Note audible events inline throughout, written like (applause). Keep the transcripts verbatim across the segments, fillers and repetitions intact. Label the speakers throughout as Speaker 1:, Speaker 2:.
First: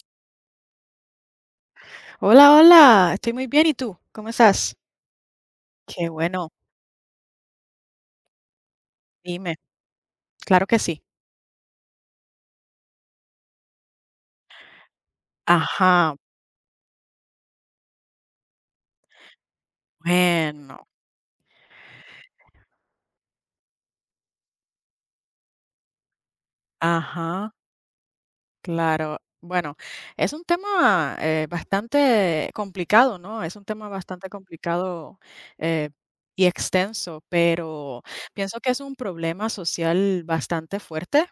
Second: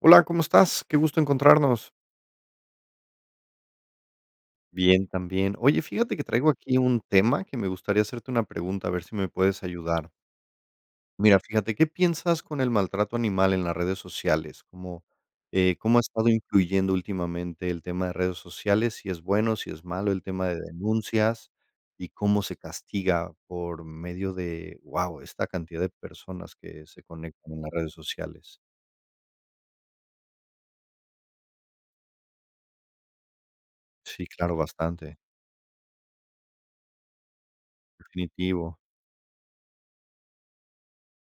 Speaker 1: Hola, ¿cómo estás? Qué gusto encontrarnos.
Speaker 2: Hola, hola, estoy muy bien. ¿Y tú? ¿Cómo estás?
Speaker 1: Bien, también. Oye,
Speaker 2: Qué
Speaker 1: fíjate que
Speaker 2: bueno,
Speaker 1: traigo aquí un tema que me gustaría hacerte una pregunta, a ver si me
Speaker 2: dime.
Speaker 1: puedes ayudar.
Speaker 2: Claro que sí.
Speaker 1: Mira, fíjate, ¿qué piensas con el maltrato animal en las redes sociales? ¿Cómo, eh, cómo ha
Speaker 2: Ajá,
Speaker 1: estado influyendo últimamente el tema de redes sociales? Si es bueno, si es malo, el tema de
Speaker 2: bueno,
Speaker 1: denuncias y cómo se castiga por medio de, wow, esta cantidad de personas que se
Speaker 2: ajá,
Speaker 1: conectan en las redes sociales.
Speaker 2: claro. Bueno, es un tema eh, bastante complicado, ¿no? Es un tema
Speaker 1: Sí,
Speaker 2: bastante
Speaker 1: claro, bastante.
Speaker 2: complicado eh, y extenso, pero pienso que
Speaker 1: Definitivo.
Speaker 2: es un problema social bastante fuerte,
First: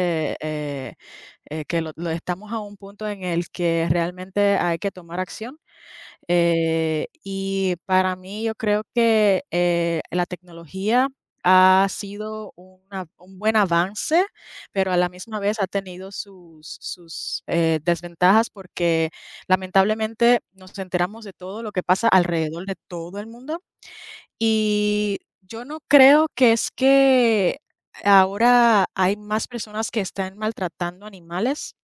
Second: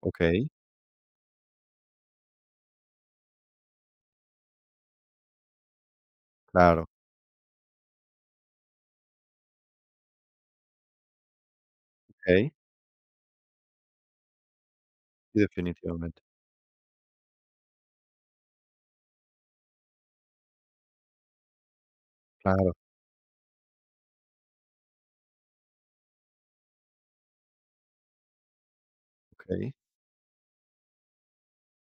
Speaker 1: Ok,
Speaker 2: eh, eh, que lo, lo estamos a un punto en el que realmente hay que tomar acción.
Speaker 1: claro.
Speaker 2: Eh, y para mí yo creo que, eh, la tecnología ha sido
Speaker 1: Ok.
Speaker 2: una un buen avance, pero a la misma
Speaker 1: Sí,
Speaker 2: vez ha tenido
Speaker 1: definitivamente.
Speaker 2: sus sus, eh, desventajas, porque lamentablemente nos enteramos de todo lo que pasa alrededor
Speaker 1: Claro,
Speaker 2: de todo el mundo. Y yo no creo que es que ahora hay más
Speaker 1: ok.
Speaker 2: personas que están maltratando animales.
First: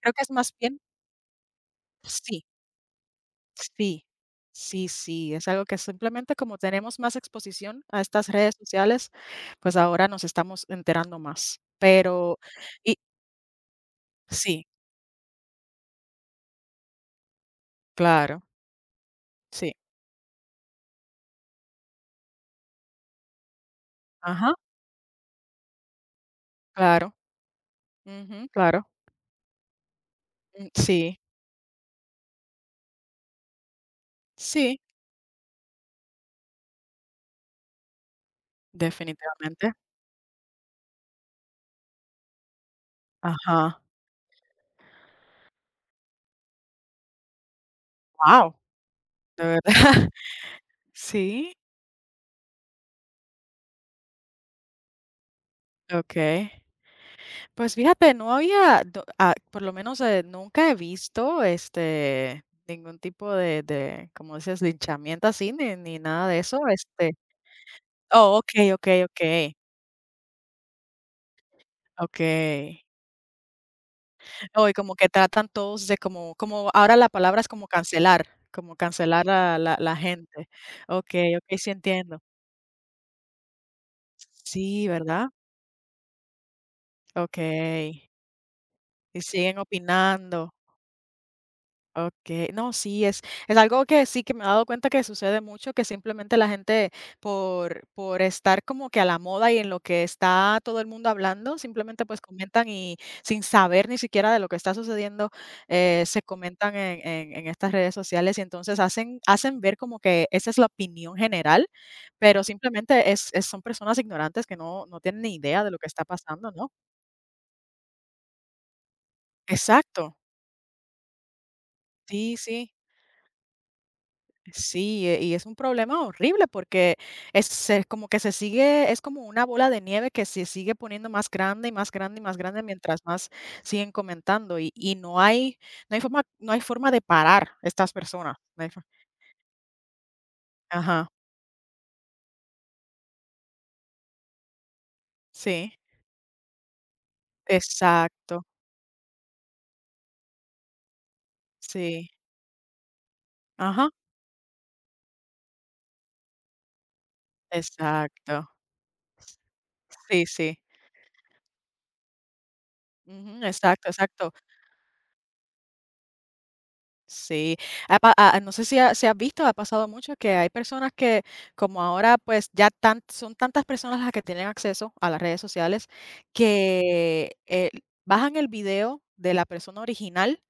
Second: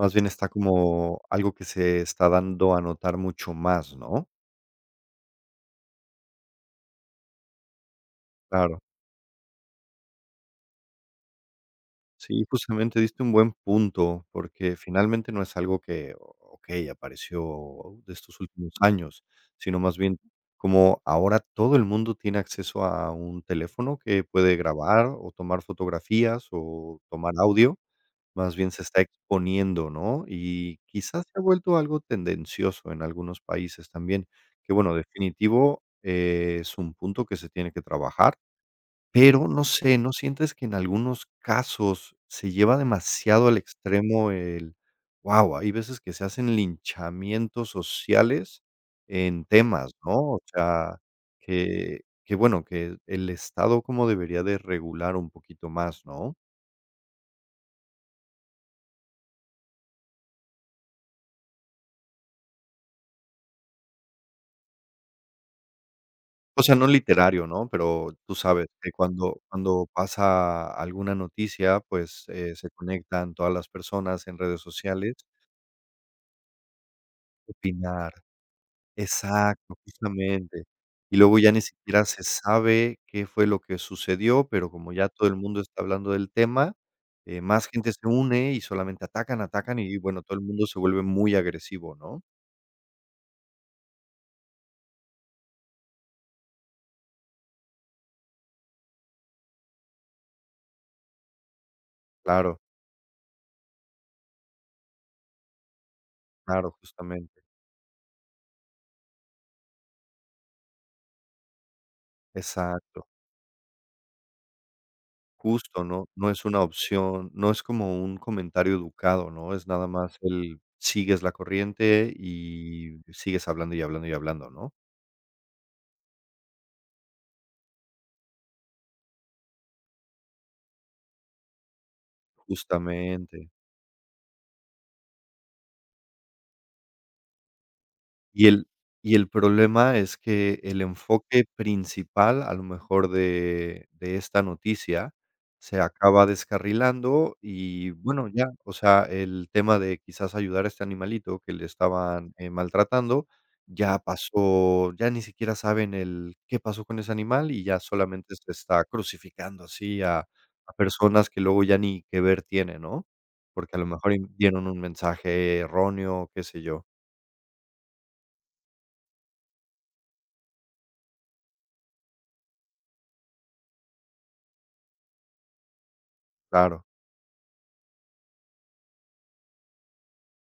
Speaker 2: Creo que
Speaker 1: bien
Speaker 2: es
Speaker 1: está
Speaker 2: más bien,
Speaker 1: como algo que se está
Speaker 2: sí.
Speaker 1: dando a notar mucho más,
Speaker 2: Sí,
Speaker 1: ¿no?
Speaker 2: sí, sí, es algo que simplemente como tenemos más exposición a estas redes
Speaker 1: Claro.
Speaker 2: sociales, pues ahora nos estamos enterando más. Pero.
Speaker 1: Sí,
Speaker 2: Y
Speaker 1: justamente diste un buen punto,
Speaker 2: sí,
Speaker 1: porque finalmente no es algo que, ok, apareció de estos
Speaker 2: claro,
Speaker 1: últimos años,
Speaker 2: sí,
Speaker 1: sino más bien como ahora todo el mundo tiene acceso a un teléfono que
Speaker 2: ajá,
Speaker 1: puede grabar o tomar fotografías o
Speaker 2: claro,
Speaker 1: tomar audio.
Speaker 2: ujú,
Speaker 1: Más bien se
Speaker 2: claro,
Speaker 1: está exponiendo, ¿no?
Speaker 2: mm,
Speaker 1: Y
Speaker 2: sí,
Speaker 1: quizás se ha vuelto algo tendencioso en algunos países también, que
Speaker 2: sí,
Speaker 1: bueno, definitivo, eh, es un punto que se tiene que trabajar, pero no
Speaker 2: definitivamente,
Speaker 1: sé, ¿no sientes que en algunos casos se lleva demasiado al
Speaker 2: ajá,
Speaker 1: extremo el wow? Hay veces que se hacen linchamientos
Speaker 2: wow.
Speaker 1: sociales
Speaker 2: De
Speaker 1: en
Speaker 2: verdad,
Speaker 1: temas,
Speaker 2: (laughs)
Speaker 1: ¿no? O sea,
Speaker 2: sí,
Speaker 1: que que bueno, que el Estado como debería de regular un poquito más, ¿no?
Speaker 2: okey. Pues fíjate, no había, do- ah, por lo menos eh, nunca he visto este ningún tipo de, de, como dices, linchamiento así, ni, ni nada de eso.
Speaker 1: O sea, no
Speaker 2: Este,
Speaker 1: literario, ¿no? Pero tú
Speaker 2: oh, ok,
Speaker 1: sabes
Speaker 2: ok,
Speaker 1: que
Speaker 2: ok,
Speaker 1: cuando cuando pasa alguna noticia, pues, eh, se
Speaker 2: ok.
Speaker 1: conectan todas las personas en redes
Speaker 2: Oh, y como que
Speaker 1: sociales,
Speaker 2: tratan todos de como, como ahora la palabra es como
Speaker 1: opinar.
Speaker 2: cancelar, como cancelar a
Speaker 1: Exacto,
Speaker 2: la, la gente.
Speaker 1: justamente.
Speaker 2: Ok,
Speaker 1: Y luego ya
Speaker 2: ok,
Speaker 1: ni
Speaker 2: sí
Speaker 1: siquiera
Speaker 2: entiendo.
Speaker 1: se sabe qué fue lo que sucedió, pero
Speaker 2: Sí,
Speaker 1: como ya todo
Speaker 2: ¿verdad?
Speaker 1: el mundo está hablando del tema,
Speaker 2: Ok.
Speaker 1: eh, más gente se une y solamente
Speaker 2: Y
Speaker 1: atacan,
Speaker 2: siguen
Speaker 1: atacan y, bueno, todo el
Speaker 2: opinando.
Speaker 1: mundo se vuelve muy agresivo, ¿no?
Speaker 2: Okay, no, sí, es es algo que sí que me he dado cuenta que sucede mucho, que simplemente la gente por por estar como que a la moda y en lo que está todo el mundo hablando, simplemente, pues,
Speaker 1: Claro,
Speaker 2: comentan y sin saber ni siquiera de lo que está sucediendo, eh, se
Speaker 1: claro,
Speaker 2: comentan en en
Speaker 1: justamente.
Speaker 2: en estas redes sociales y entonces hacen hacen ver como que esa es la opinión general, pero
Speaker 1: Exacto.
Speaker 2: simplemente es es son personas ignorantes que no no tienen ni idea de lo
Speaker 1: Justo,
Speaker 2: que está
Speaker 1: no no es
Speaker 2: pasando,
Speaker 1: una
Speaker 2: ¿no?
Speaker 1: opción, no es como un comentario educado, ¿no? Es nada
Speaker 2: Exacto.
Speaker 1: más el sigues la corriente
Speaker 2: Sí, sí.
Speaker 1: y sigues hablando y hablando y hablando, ¿no?
Speaker 2: Sí, eh, y es un problema horrible porque es se- como que se sigue, es como una bola de nieve que se sigue poniendo más grande y más grande y más grande mientras más
Speaker 1: Justamente.
Speaker 2: siguen comentando y, y no hay, no hay forma, no hay forma de parar estas personas.
Speaker 1: Y
Speaker 2: No
Speaker 1: el
Speaker 2: hay fo-
Speaker 1: y el problema es que el
Speaker 2: Ajá,
Speaker 1: enfoque principal, a lo mejor, de de esta noticia
Speaker 2: sí,
Speaker 1: se acaba descarrilando y, bueno,
Speaker 2: exacto,
Speaker 1: ya, o sea, el tema de quizás ayudar a este animalito que le
Speaker 2: sí,
Speaker 1: estaban, eh, maltratando,
Speaker 2: ajá,
Speaker 1: ya pasó, ya ni siquiera saben el qué pasó con ese animal y ya solamente
Speaker 2: exacto,
Speaker 1: se está crucificando así
Speaker 2: sí,
Speaker 1: a
Speaker 2: sí,
Speaker 1: a personas que luego ya ni que ver tiene, ¿no?
Speaker 2: ujú,
Speaker 1: Porque a lo
Speaker 2: exacto,
Speaker 1: mejor y
Speaker 2: exacto.
Speaker 1: dieron un mensaje erróneo, qué sé yo.
Speaker 2: Sí, ha pa ah, no sé si ha si has visto, ha pasado mucho que hay personas que, como ahora, pues, ya tan son tantas personas las que tienen acceso a las redes sociales
Speaker 1: Claro.
Speaker 2: que, eh, bajan el video de la persona original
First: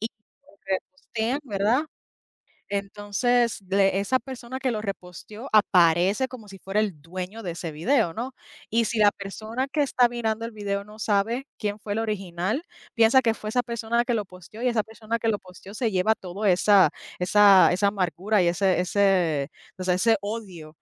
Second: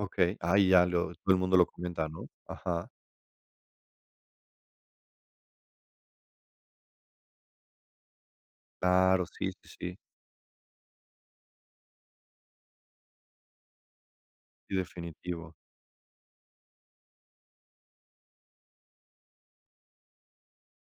Speaker 2: y lo
Speaker 1: Ah, y ya lo todo el
Speaker 2: repostean,
Speaker 1: mundo lo
Speaker 2: ¿verdad?
Speaker 1: comenta, ¿no? Ajá.
Speaker 2: Entonces, le esa persona que lo reposteó aparece como si fuera el dueño de ese video, ¿no? Y si la
Speaker 1: Claro, sí,
Speaker 2: persona
Speaker 1: sí,
Speaker 2: que
Speaker 1: sí.
Speaker 2: está mirando el video no sabe quién fue el original, piensa que fue esa persona que lo posteó, y
Speaker 1: Sí,
Speaker 2: esa persona que lo
Speaker 1: definitivo.
Speaker 2: posteó se lleva todo esa esa esa amargura y ese ese, o sea, ese odio,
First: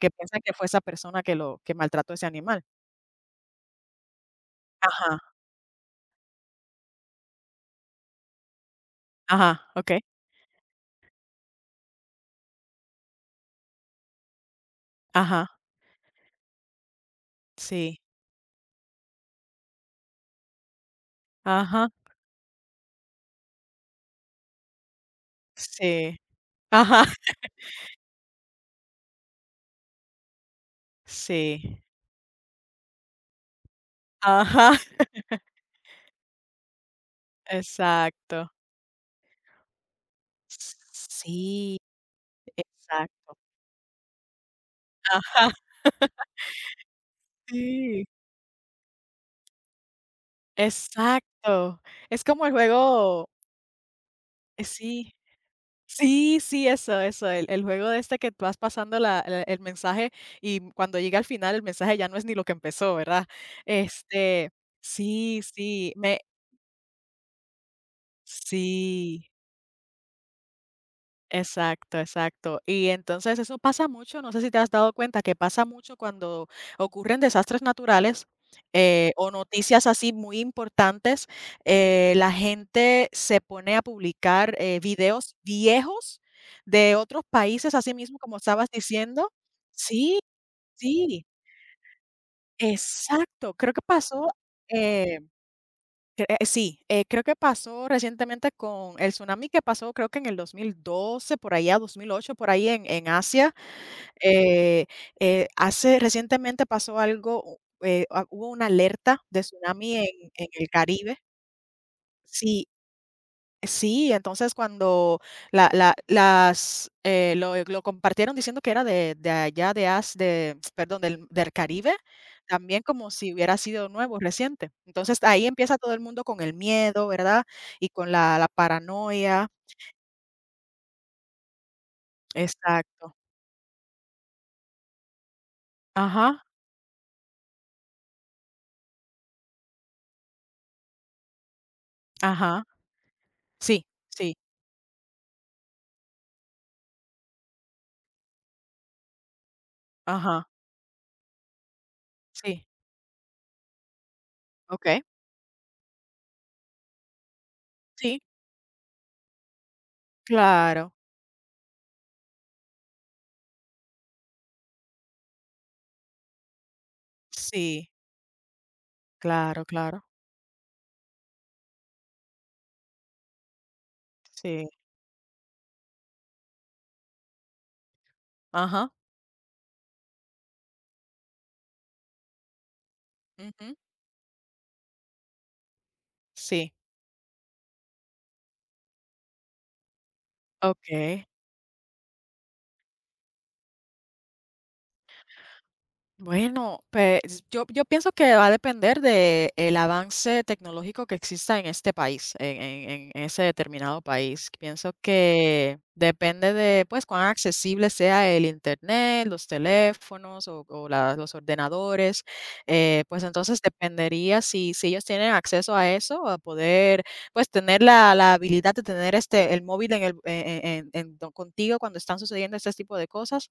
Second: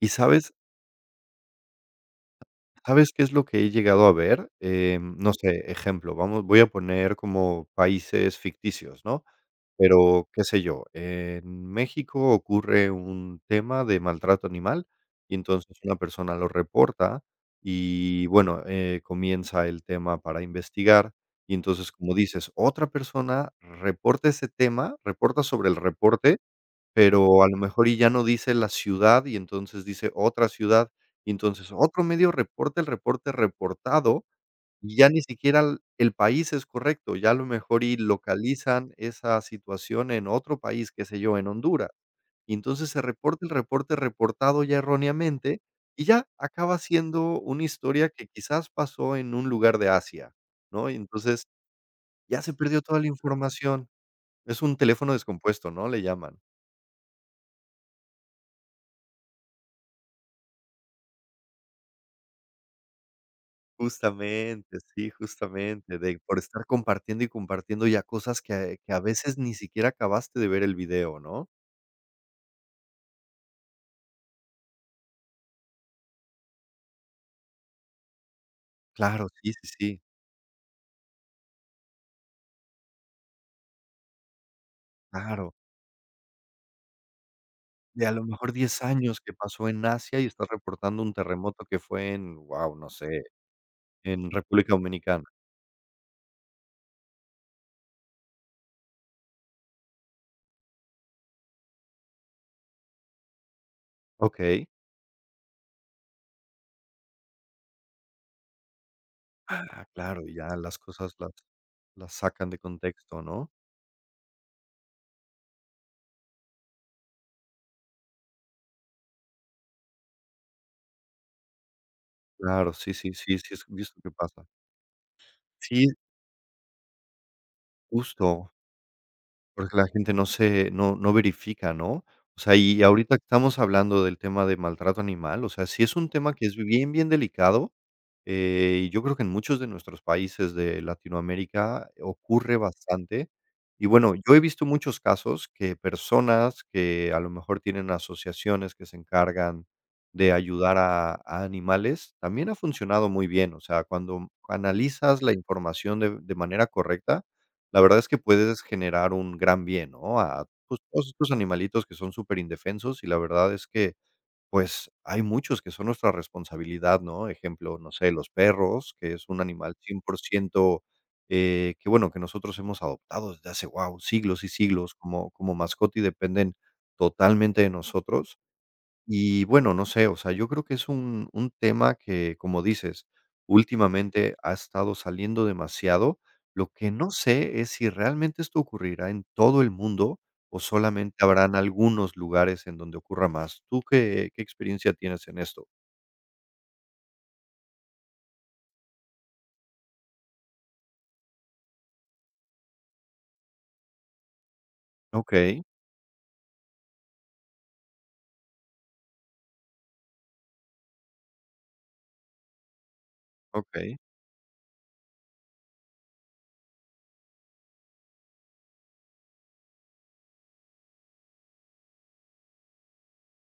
Speaker 1: ¿Y
Speaker 2: piensa
Speaker 1: sabes
Speaker 2: que fue esa persona que lo que maltrató a ese animal.
Speaker 1: sabes qué es lo que he llegado a ver? Em,
Speaker 2: Ajá,
Speaker 1: no sé, ejemplo, vamos voy a poner como países ficticios, ¿no?
Speaker 2: ajá, okey,
Speaker 1: Pero, qué sé yo, en México ocurre un tema de maltrato animal, y
Speaker 2: ajá,
Speaker 1: entonces una persona lo reporta,
Speaker 2: sí,
Speaker 1: y bueno, eh, comienza el tema para investigar, y
Speaker 2: ajá,
Speaker 1: entonces, como dices, otra persona reporta ese tema, reporta sobre el
Speaker 2: sí,
Speaker 1: reporte.
Speaker 2: ajá,
Speaker 1: Pero a lo mejor y ya no dice la ciudad, y entonces dice otra ciudad, y entonces
Speaker 2: sí,
Speaker 1: otro medio reporta el reporte reportado,
Speaker 2: ajá,
Speaker 1: y ya
Speaker 2: (laughs)
Speaker 1: ni siquiera el el país es correcto, ya a lo mejor y
Speaker 2: exacto.
Speaker 1: localizan esa situación en otro país, qué sé yo, en
Speaker 2: Sí,
Speaker 1: Honduras. Y entonces se
Speaker 2: exacto.
Speaker 1: reporta el reporte reportado ya
Speaker 2: Ajá,
Speaker 1: erróneamente, y ya acaba siendo una
Speaker 2: sí,
Speaker 1: historia que quizás pasó en un lugar de Asia, ¿no? Y entonces
Speaker 2: exacto. Es
Speaker 1: ya
Speaker 2: como el
Speaker 1: se perdió toda la
Speaker 2: juego.
Speaker 1: información. Es
Speaker 2: Eh,
Speaker 1: un teléfono
Speaker 2: sí,
Speaker 1: descompuesto, ¿no?, le
Speaker 2: sí,
Speaker 1: llaman.
Speaker 2: sí, eso, eso, el el juego de este que vas pasando la la el mensaje y cuando llega al final, el mensaje ya no es ni lo que empezó, ¿verdad? Este,
Speaker 1: Justamente, sí,
Speaker 2: sí, sí,
Speaker 1: justamente, de
Speaker 2: me
Speaker 1: por estar compartiendo y compartiendo ya cosas que que a
Speaker 2: sí.
Speaker 1: veces ni siquiera acabaste de ver el video, ¿no?
Speaker 2: Exacto, exacto. Y entonces eso pasa mucho, no sé si te has dado cuenta que pasa mucho cuando ocurren desastres naturales eh,
Speaker 1: Claro,
Speaker 2: o
Speaker 1: sí, sí,
Speaker 2: noticias
Speaker 1: sí,
Speaker 2: así muy importantes, eh, la gente se pone a publicar eh, videos
Speaker 1: claro.
Speaker 2: viejos de otros países, así
Speaker 1: De a
Speaker 2: mismo
Speaker 1: lo
Speaker 2: como
Speaker 1: mejor
Speaker 2: estabas
Speaker 1: diez años
Speaker 2: diciendo.
Speaker 1: que pasó en
Speaker 2: Sí,
Speaker 1: Asia y estás reportando un
Speaker 2: sí,
Speaker 1: terremoto que fue en, wow, no sé,
Speaker 2: exacto. Creo que pasó.
Speaker 1: en República
Speaker 2: Eh,
Speaker 1: Dominicana.
Speaker 2: Cre eh, Sí, eh, creo que pasó recientemente con el tsunami que pasó, creo que en el dos mil doce, por allá, dos mil ocho, por ahí en en Asia,
Speaker 1: Okey.
Speaker 2: eh, eh, hace recientemente pasó algo, eh, ah, hubo una alerta de
Speaker 1: Ah,
Speaker 2: tsunami en
Speaker 1: claro,
Speaker 2: en
Speaker 1: ya
Speaker 2: el
Speaker 1: las cosas
Speaker 2: Caribe.
Speaker 1: las las sacan de
Speaker 2: Sí.
Speaker 1: contexto, ¿no?
Speaker 2: Sí, entonces cuando la la las, eh, lo lo compartieron diciendo que era de de allá de as de, (tsk) perdón, del del Caribe,
Speaker 1: Claro,
Speaker 2: también
Speaker 1: sí,
Speaker 2: como
Speaker 1: sí,
Speaker 2: si
Speaker 1: sí, sí,
Speaker 2: hubiera
Speaker 1: es
Speaker 2: sido
Speaker 1: visto que
Speaker 2: nuevo,
Speaker 1: pasa.
Speaker 2: reciente. Entonces, ahí empieza
Speaker 1: Sí,
Speaker 2: todo el mundo con el miedo, ¿verdad? Y con la la
Speaker 1: justo.
Speaker 2: paranoia.
Speaker 1: Porque la gente no se no no verifica, ¿no? O sea, y
Speaker 2: Exacto.
Speaker 1: ahorita que estamos hablando del tema de maltrato animal, o sea, sí es un tema
Speaker 2: Ajá,
Speaker 1: que es bien, bien delicado, eh, y yo creo que en muchos de nuestros países de Latinoamérica ocurre
Speaker 2: ajá.
Speaker 1: bastante.
Speaker 2: Sí,
Speaker 1: Y bueno, yo
Speaker 2: sí,
Speaker 1: he visto muchos casos que personas que a lo mejor tienen asociaciones que se encargan de
Speaker 2: ajá,
Speaker 1: ayudar a, a animales, también ha
Speaker 2: sí.
Speaker 1: funcionado muy bien. O sea, cuando
Speaker 2: Okey.
Speaker 1: analizas la información de, de manera correcta, la verdad es que
Speaker 2: Sí,
Speaker 1: puedes generar un gran bien, ¿no? A pues,
Speaker 2: claro.
Speaker 1: todos estos animalitos que son súper indefensos y la verdad es que, pues, hay muchos que son nuestra responsabilidad, ¿no? Ejemplo,
Speaker 2: Sí,
Speaker 1: no sé, los perros, que es un
Speaker 2: claro,
Speaker 1: animal
Speaker 2: claro.
Speaker 1: cien por ciento, eh, que bueno, que nosotros hemos adoptado desde hace, wow, siglos y
Speaker 2: Sí.
Speaker 1: siglos como como mascota y dependen totalmente de nosotros.
Speaker 2: Ajá.
Speaker 1: Y bueno, no sé, o sea, yo creo que es un un tema que, como dices,
Speaker 2: Ujú.
Speaker 1: últimamente ha estado saliendo demasiado. Lo
Speaker 2: Sí.
Speaker 1: que no sé es si realmente esto ocurrirá en todo el mundo o solamente
Speaker 2: Okey.
Speaker 1: habrán algunos lugares en donde ocurra más. ¿Tú qué qué experiencia tienes en esto?
Speaker 2: Bueno, pues yo, yo pienso que va a depender de el avance tecnológico que exista en este país, en, en- en- ese determinado país. Pienso
Speaker 1: Okey,
Speaker 2: que depende de pues cuán accesible sea el internet, los teléfonos o, o la- los ordenadores. Eh, pues entonces
Speaker 1: okey,
Speaker 2: dependería si, si ellos tienen acceso a eso, a poder pues tener la, la habilidad de tener este el móvil en el en- en- en- en- contigo cuando están sucediendo este tipo de cosas.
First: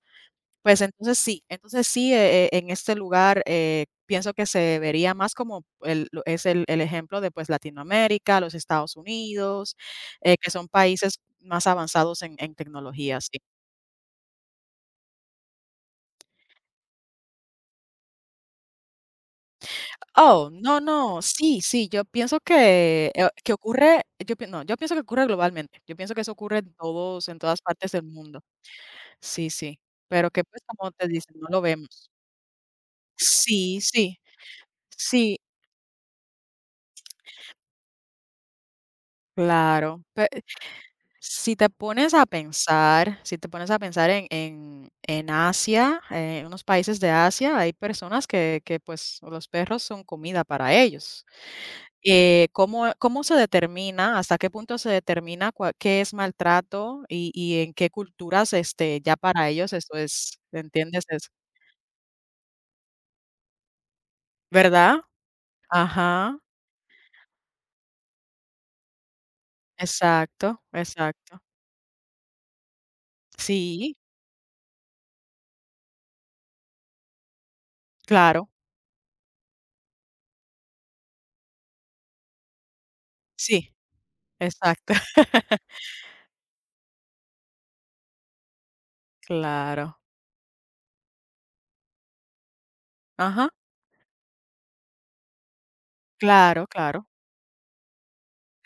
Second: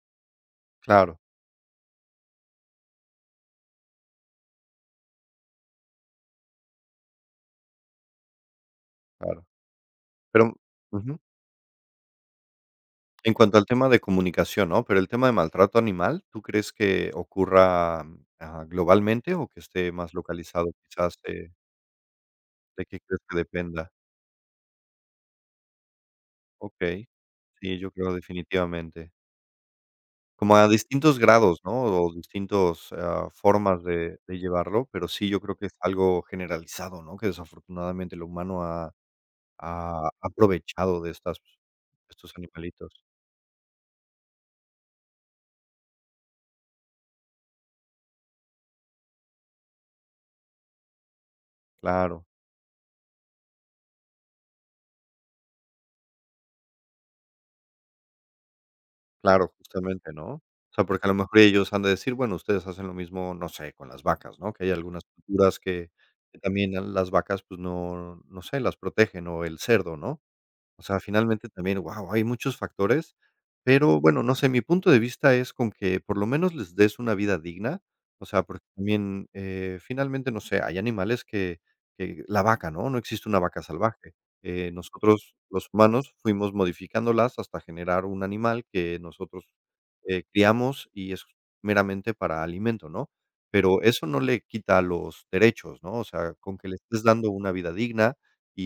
Speaker 2: Pues entonces
Speaker 1: claro,
Speaker 2: sí, entonces sí, eh, eh, en este lugar, eh, pienso que se vería más como el lo es el el ejemplo de, pues, Latinoamérica, los Estados
Speaker 1: claro.
Speaker 2: Unidos, eh, que
Speaker 1: Pero
Speaker 2: son países
Speaker 1: ujú,
Speaker 2: más avanzados en en tecnología,
Speaker 1: en
Speaker 2: sí.
Speaker 1: cuanto al tema de comunicación, ¿no? Pero el tema de maltrato animal, ¿tú crees que ocurra, mm, ah, globalmente o que esté más
Speaker 2: Oh,
Speaker 1: localizado
Speaker 2: no,
Speaker 1: quizás,
Speaker 2: no,
Speaker 1: eh
Speaker 2: sí, sí, yo pienso
Speaker 1: ¿De qué
Speaker 2: que,
Speaker 1: crees
Speaker 2: eh,
Speaker 1: que
Speaker 2: que
Speaker 1: dependa?
Speaker 2: ocurre, yo pien no, yo pienso que ocurre globalmente, yo pienso que eso ocurre en
Speaker 1: Okey.
Speaker 2: todos en todas
Speaker 1: Sí,
Speaker 2: partes
Speaker 1: yo
Speaker 2: del
Speaker 1: creo
Speaker 2: mundo.
Speaker 1: definitivamente.
Speaker 2: Sí, sí, pero que,
Speaker 1: Como
Speaker 2: pues,
Speaker 1: a
Speaker 2: como te
Speaker 1: distintos
Speaker 2: dicen, no
Speaker 1: grados,
Speaker 2: lo
Speaker 1: ¿no?
Speaker 2: vemos.
Speaker 1: O distintos, ah,
Speaker 2: Sí,
Speaker 1: formas
Speaker 2: sí,
Speaker 1: de de llevarlo, pero sí,
Speaker 2: sí,
Speaker 1: yo creo que es algo generalizado, ¿no? Que desafortunadamente el humano ha
Speaker 2: claro.
Speaker 1: ha aprovechado de estas
Speaker 2: Si te pones a
Speaker 1: estos animalitos.
Speaker 2: pensar, si te pones a pensar en en en Asia, eh, en unos países de Asia, hay personas que que, pues, los perros son comida para ellos.
Speaker 1: Claro,
Speaker 2: Eh, ¿cómo cómo se determina, hasta qué punto se determina cua qué es maltrato y y en qué culturas, este, ya para
Speaker 1: claro,
Speaker 2: ellos eso
Speaker 1: justamente, ¿no?
Speaker 2: es,
Speaker 1: O sea,
Speaker 2: entiendes
Speaker 1: porque a lo
Speaker 2: eso?
Speaker 1: mejor ellos han de decir, bueno, ustedes hacen lo mismo, no sé, con las vacas, ¿no? Que hay
Speaker 2: ¿Verdad?
Speaker 1: algunas culturas que
Speaker 2: Ajá,
Speaker 1: que también a las vacas, pues, no no sé, las protegen, o el cerdo, ¿no?
Speaker 2: exacto,
Speaker 1: O sea,
Speaker 2: exacto.
Speaker 1: finalmente también, guau, hay muchos factores,
Speaker 2: Sí,
Speaker 1: pero bueno, no sé, mi punto de vista es con que por lo menos les des una vida digna, o sea,
Speaker 2: claro,
Speaker 1: porque también, eh, finalmente, no sé, hay animales que que la vaca, ¿no? No existe una vaca
Speaker 2: sí,
Speaker 1: salvaje. Eh,
Speaker 2: exacto.
Speaker 1: nosotros, los
Speaker 2: (laughs)
Speaker 1: humanos, fuimos modificándolas hasta generar un animal que nosotros,
Speaker 2: Claro,
Speaker 1: eh, criamos y es meramente para alimento, ¿no?
Speaker 2: ajá,
Speaker 1: Pero eso no le quita los derechos, ¿no? O sea, con
Speaker 2: claro,
Speaker 1: que le estés
Speaker 2: claro,
Speaker 1: dando una vida digna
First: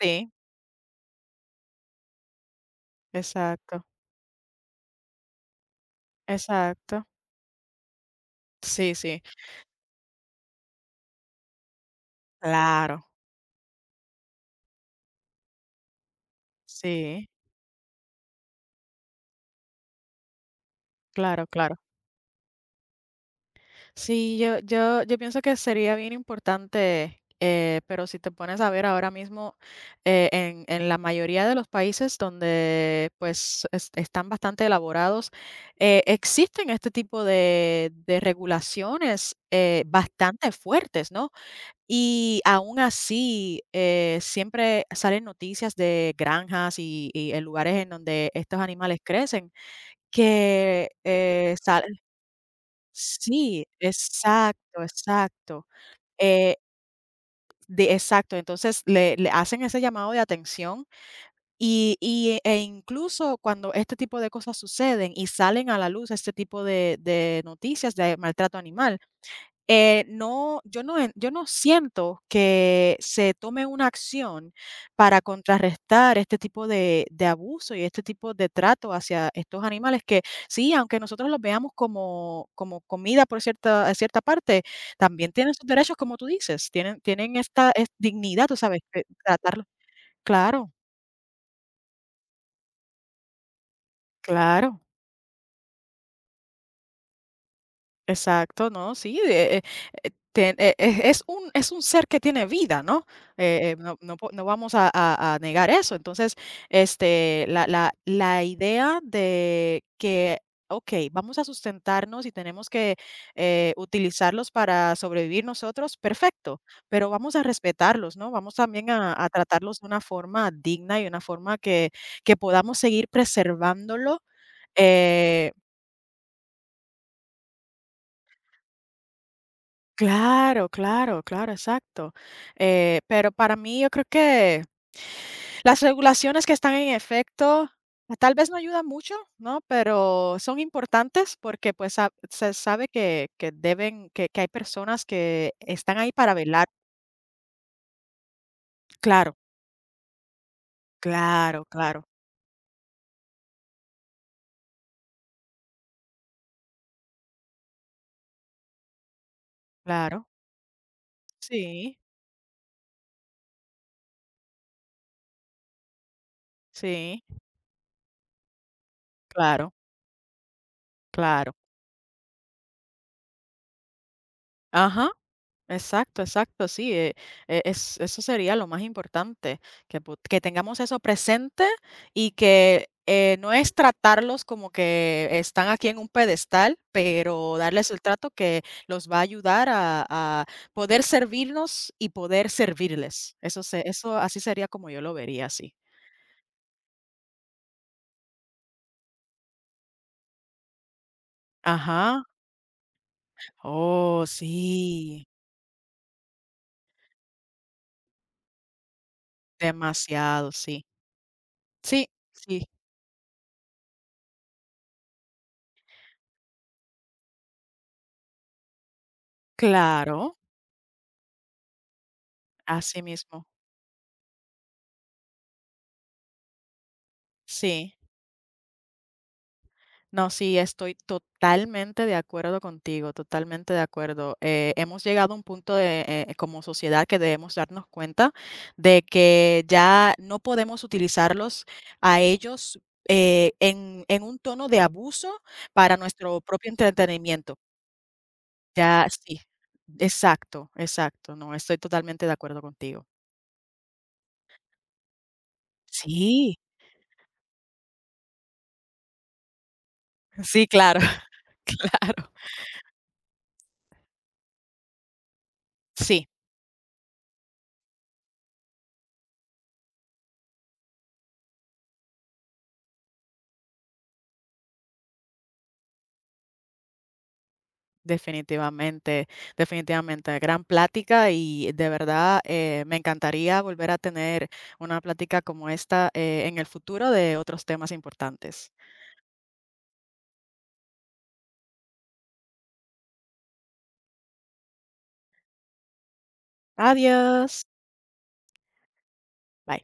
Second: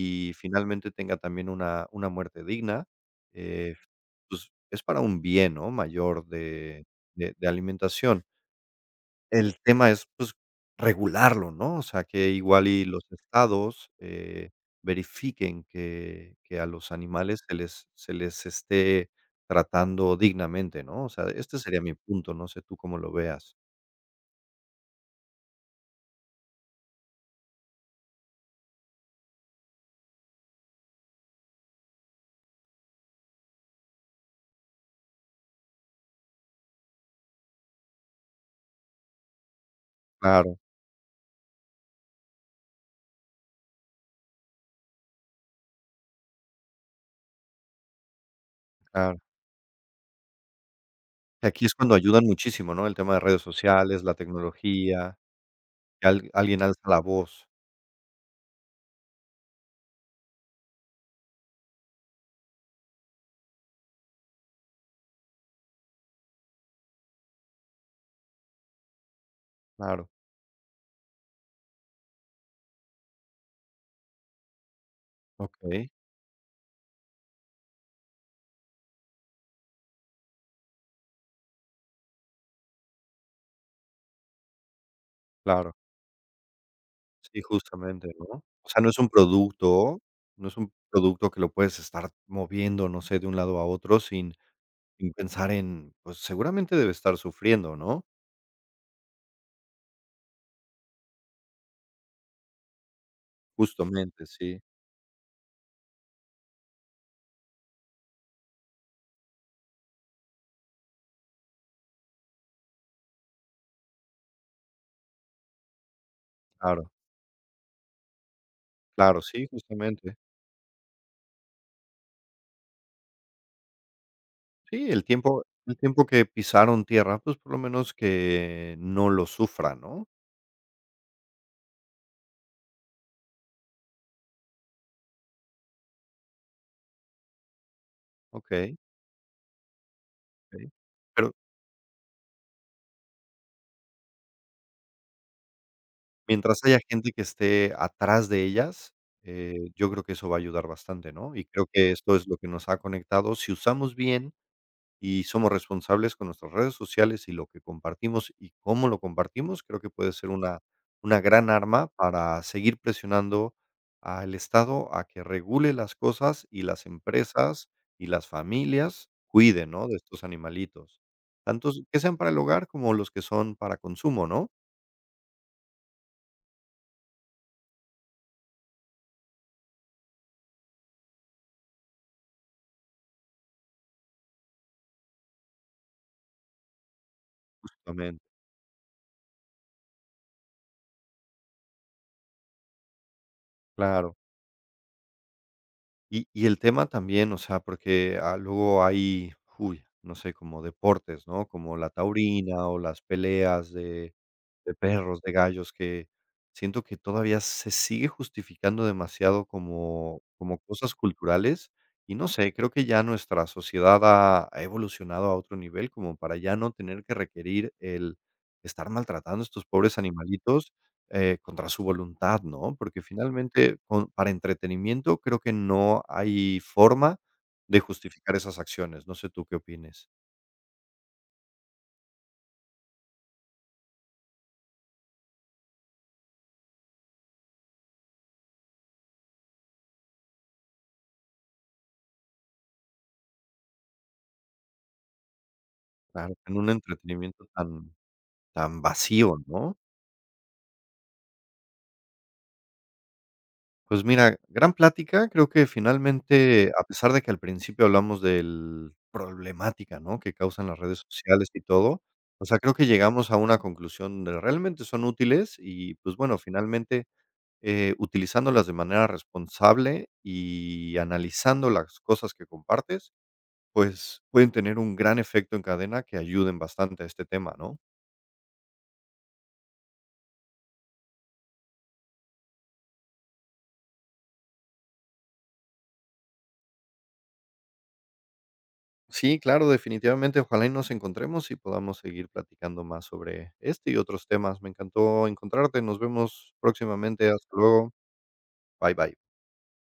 Speaker 2: sí.
Speaker 1: finalmente tenga también una una muerte digna, eh,
Speaker 2: Exacto,
Speaker 1: pues, es para un bien, ¿no?, mayor de
Speaker 2: exacto.
Speaker 1: de de alimentación.
Speaker 2: Sí, sí,
Speaker 1: El tema es, pues, regularlo, ¿no? O sea, que igual y los
Speaker 2: claro,
Speaker 1: estados, eh, verifiquen que que a los
Speaker 2: sí,
Speaker 1: animales se les se les esté tratando dignamente, ¿no? O sea,
Speaker 2: claro,
Speaker 1: este
Speaker 2: claro.
Speaker 1: sería mi punto, no sé tú cómo lo veas.
Speaker 2: Sí, yo yo yo pienso que sería bien importante, eh, pero si te pones a ver ahora mismo, eh, en en la mayoría de los países donde, pues, es están bastante elaborados, eh, existen este tipo de de regulaciones, eh, bastante
Speaker 1: Claro,
Speaker 2: fuertes, ¿no? Y aún así, eh, siempre salen noticias de granjas y y en lugares en donde estos animales
Speaker 1: claro.
Speaker 2: crecen, que,
Speaker 1: Que
Speaker 2: eh,
Speaker 1: aquí es cuando
Speaker 2: salen.
Speaker 1: ayudan muchísimo, ¿no? El tema de redes
Speaker 2: Sí,
Speaker 1: sociales, la
Speaker 2: exacto,
Speaker 1: tecnología,
Speaker 2: exacto,
Speaker 1: que al
Speaker 2: eh,
Speaker 1: alguien alza la voz.
Speaker 2: de exacto, entonces le le hacen ese llamado de atención y y e incluso cuando este tipo de cosas suceden y salen a la luz este tipo de de noticias de maltrato animal. Eh,
Speaker 1: Claro,
Speaker 2: no, yo no en yo no siento que se tome una acción para
Speaker 1: okey,
Speaker 2: contrarrestar este tipo de de abuso y este tipo de trato hacia estos animales que sí, aunque nosotros los veamos como como comida por cierta en cierta parte, también tienen sus
Speaker 1: claro.
Speaker 2: derechos, como tú dices, tienen tienen
Speaker 1: Sí,
Speaker 2: esta, eh,
Speaker 1: justamente, ¿no?
Speaker 2: dignidad, tú
Speaker 1: O
Speaker 2: sabes,
Speaker 1: sea, no es
Speaker 2: eh,
Speaker 1: un
Speaker 2: tratarlos.
Speaker 1: producto no es
Speaker 2: Claro,
Speaker 1: un producto que lo puedes estar moviendo, no sé, de un lado a otro sin
Speaker 2: claro.
Speaker 1: sin pensar en, pues, seguramente debe estar sufriendo, ¿no?
Speaker 2: Exacto, ¿no? Sí, eh, eh, eh, ten- eh, eh, es un, es un ser que tiene vida, ¿no? Eh, eh, no, no
Speaker 1: Justamente,
Speaker 2: po- no
Speaker 1: sí,
Speaker 2: vamos a, a- a negar eso. Entonces, este, la, la, la idea de que, ok, vamos a sustentarnos y tenemos que eh, utilizarlos para sobrevivir nosotros, perfecto,
Speaker 1: claro,
Speaker 2: pero vamos a respetarlos, ¿no? Vamos también a,
Speaker 1: claro,
Speaker 2: a
Speaker 1: sí,
Speaker 2: tratarlos de una
Speaker 1: justamente.
Speaker 2: forma digna y una forma que, que podamos seguir preservándolo.
Speaker 1: Sí, el tiempo
Speaker 2: eh,
Speaker 1: el tiempo que pisaron tierra, pues, por lo menos que no lo sufra, ¿no?
Speaker 2: Claro, claro, claro, exacto. Eh, pero para mí yo creo que las regulaciones que están en efecto tal vez no
Speaker 1: Okey,
Speaker 2: ayudan mucho, ¿no? Pero son
Speaker 1: okey. Pero
Speaker 2: importantes porque pues sa- se sabe que, que, deben, que, que hay personas que están ahí para
Speaker 1: Mientras
Speaker 2: velar.
Speaker 1: haya gente que esté atrás de ellas,
Speaker 2: Claro,
Speaker 1: eh, yo creo que eso va a ayudar bastante, ¿no? Y
Speaker 2: claro,
Speaker 1: creo que
Speaker 2: claro,
Speaker 1: esto es lo que nos ha conectado. Si usamos bien y somos responsables con nuestras redes sociales y lo que compartimos y cómo lo compartimos, creo que puede
Speaker 2: claro.
Speaker 1: ser una una gran arma
Speaker 2: Sí,
Speaker 1: para seguir presionando al Estado a que regule las cosas y las
Speaker 2: sí,
Speaker 1: empresas y las familias cuiden,
Speaker 2: claro,
Speaker 1: ¿no?, de estos animalitos.
Speaker 2: claro.
Speaker 1: Tantos que sean para el hogar como los que son para consumo, ¿no?
Speaker 2: Ajá. Exacto, exacto, sí, eh, e- es, eso sería lo más importante, que, pu- que tengamos eso presente y que eh, no es tratarlos como que están aquí en un pedestal, pero darles el
Speaker 1: También,
Speaker 2: trato que los va a ayudar a, a poder servirnos y poder servirles. Eso, se, eso
Speaker 1: claro.
Speaker 2: así sería como yo lo vería, sí.
Speaker 1: Y y el tema también, o sea, porque, ah, luego hay, uy, no sé, como deportes, ¿no? Como la
Speaker 2: Ajá.
Speaker 1: taurina o las peleas de
Speaker 2: Oh,
Speaker 1: de perros,
Speaker 2: sí,
Speaker 1: de gallos, que siento que todavía se sigue justificando demasiado como
Speaker 2: demasiado,
Speaker 1: como
Speaker 2: sí.
Speaker 1: cosas culturales,
Speaker 2: Sí,
Speaker 1: y no sé,
Speaker 2: sí,
Speaker 1: creo que ya nuestra sociedad ha ha evolucionado a otro nivel como para ya no tener que requerir el estar maltratando a estos pobres
Speaker 2: claro,
Speaker 1: animalitos, eh, contra su voluntad, ¿no?
Speaker 2: así
Speaker 1: Porque
Speaker 2: mismo,
Speaker 1: finalmente, con para entretenimiento creo que no hay forma de
Speaker 2: sí.
Speaker 1: justificar esas acciones, no sé tú qué opines.
Speaker 2: No, sí, estoy totalmente de acuerdo contigo, totalmente de acuerdo. Eh, hemos llegado a un punto de, eh, eh, como sociedad que debemos darnos cuenta de que ya no podemos utilizarlos a ellos eh, en, en un tono de abuso para
Speaker 1: Claro,
Speaker 2: nuestro
Speaker 1: en
Speaker 2: propio
Speaker 1: un entretenimiento
Speaker 2: entretenimiento.
Speaker 1: tan tan
Speaker 2: Ya
Speaker 1: vacío,
Speaker 2: sí,
Speaker 1: ¿no?
Speaker 2: exacto, exacto. No, estoy totalmente de acuerdo contigo.
Speaker 1: Pues mira, gran plática. Creo que
Speaker 2: Sí,
Speaker 1: finalmente, a pesar de que al principio hablamos del problemática, ¿no?, que
Speaker 2: sí,
Speaker 1: causan las
Speaker 2: claro,
Speaker 1: redes sociales y
Speaker 2: (laughs)
Speaker 1: todo,
Speaker 2: claro.
Speaker 1: o sea, creo que llegamos a una conclusión de realmente son útiles y, pues,
Speaker 2: Sí.
Speaker 1: bueno, finalmente, eh, utilizándolas de manera responsable y analizando las cosas que compartes, pues, pueden tener un gran efecto en cadena que ayuden bastante a este tema, ¿no?
Speaker 2: Definitivamente, definitivamente. Gran plática y de verdad eh, me encantaría volver a tener una plática como esta eh, en el futuro de otros temas importantes.
Speaker 1: Sí, claro, definitivamente. Ojalá y nos encontremos y podamos seguir platicando más sobre este y otros temas. Me encantó encontrarte. Nos vemos próximamente. Hasta
Speaker 2: Adiós.
Speaker 1: luego. Bye bye.
Speaker 2: Bye.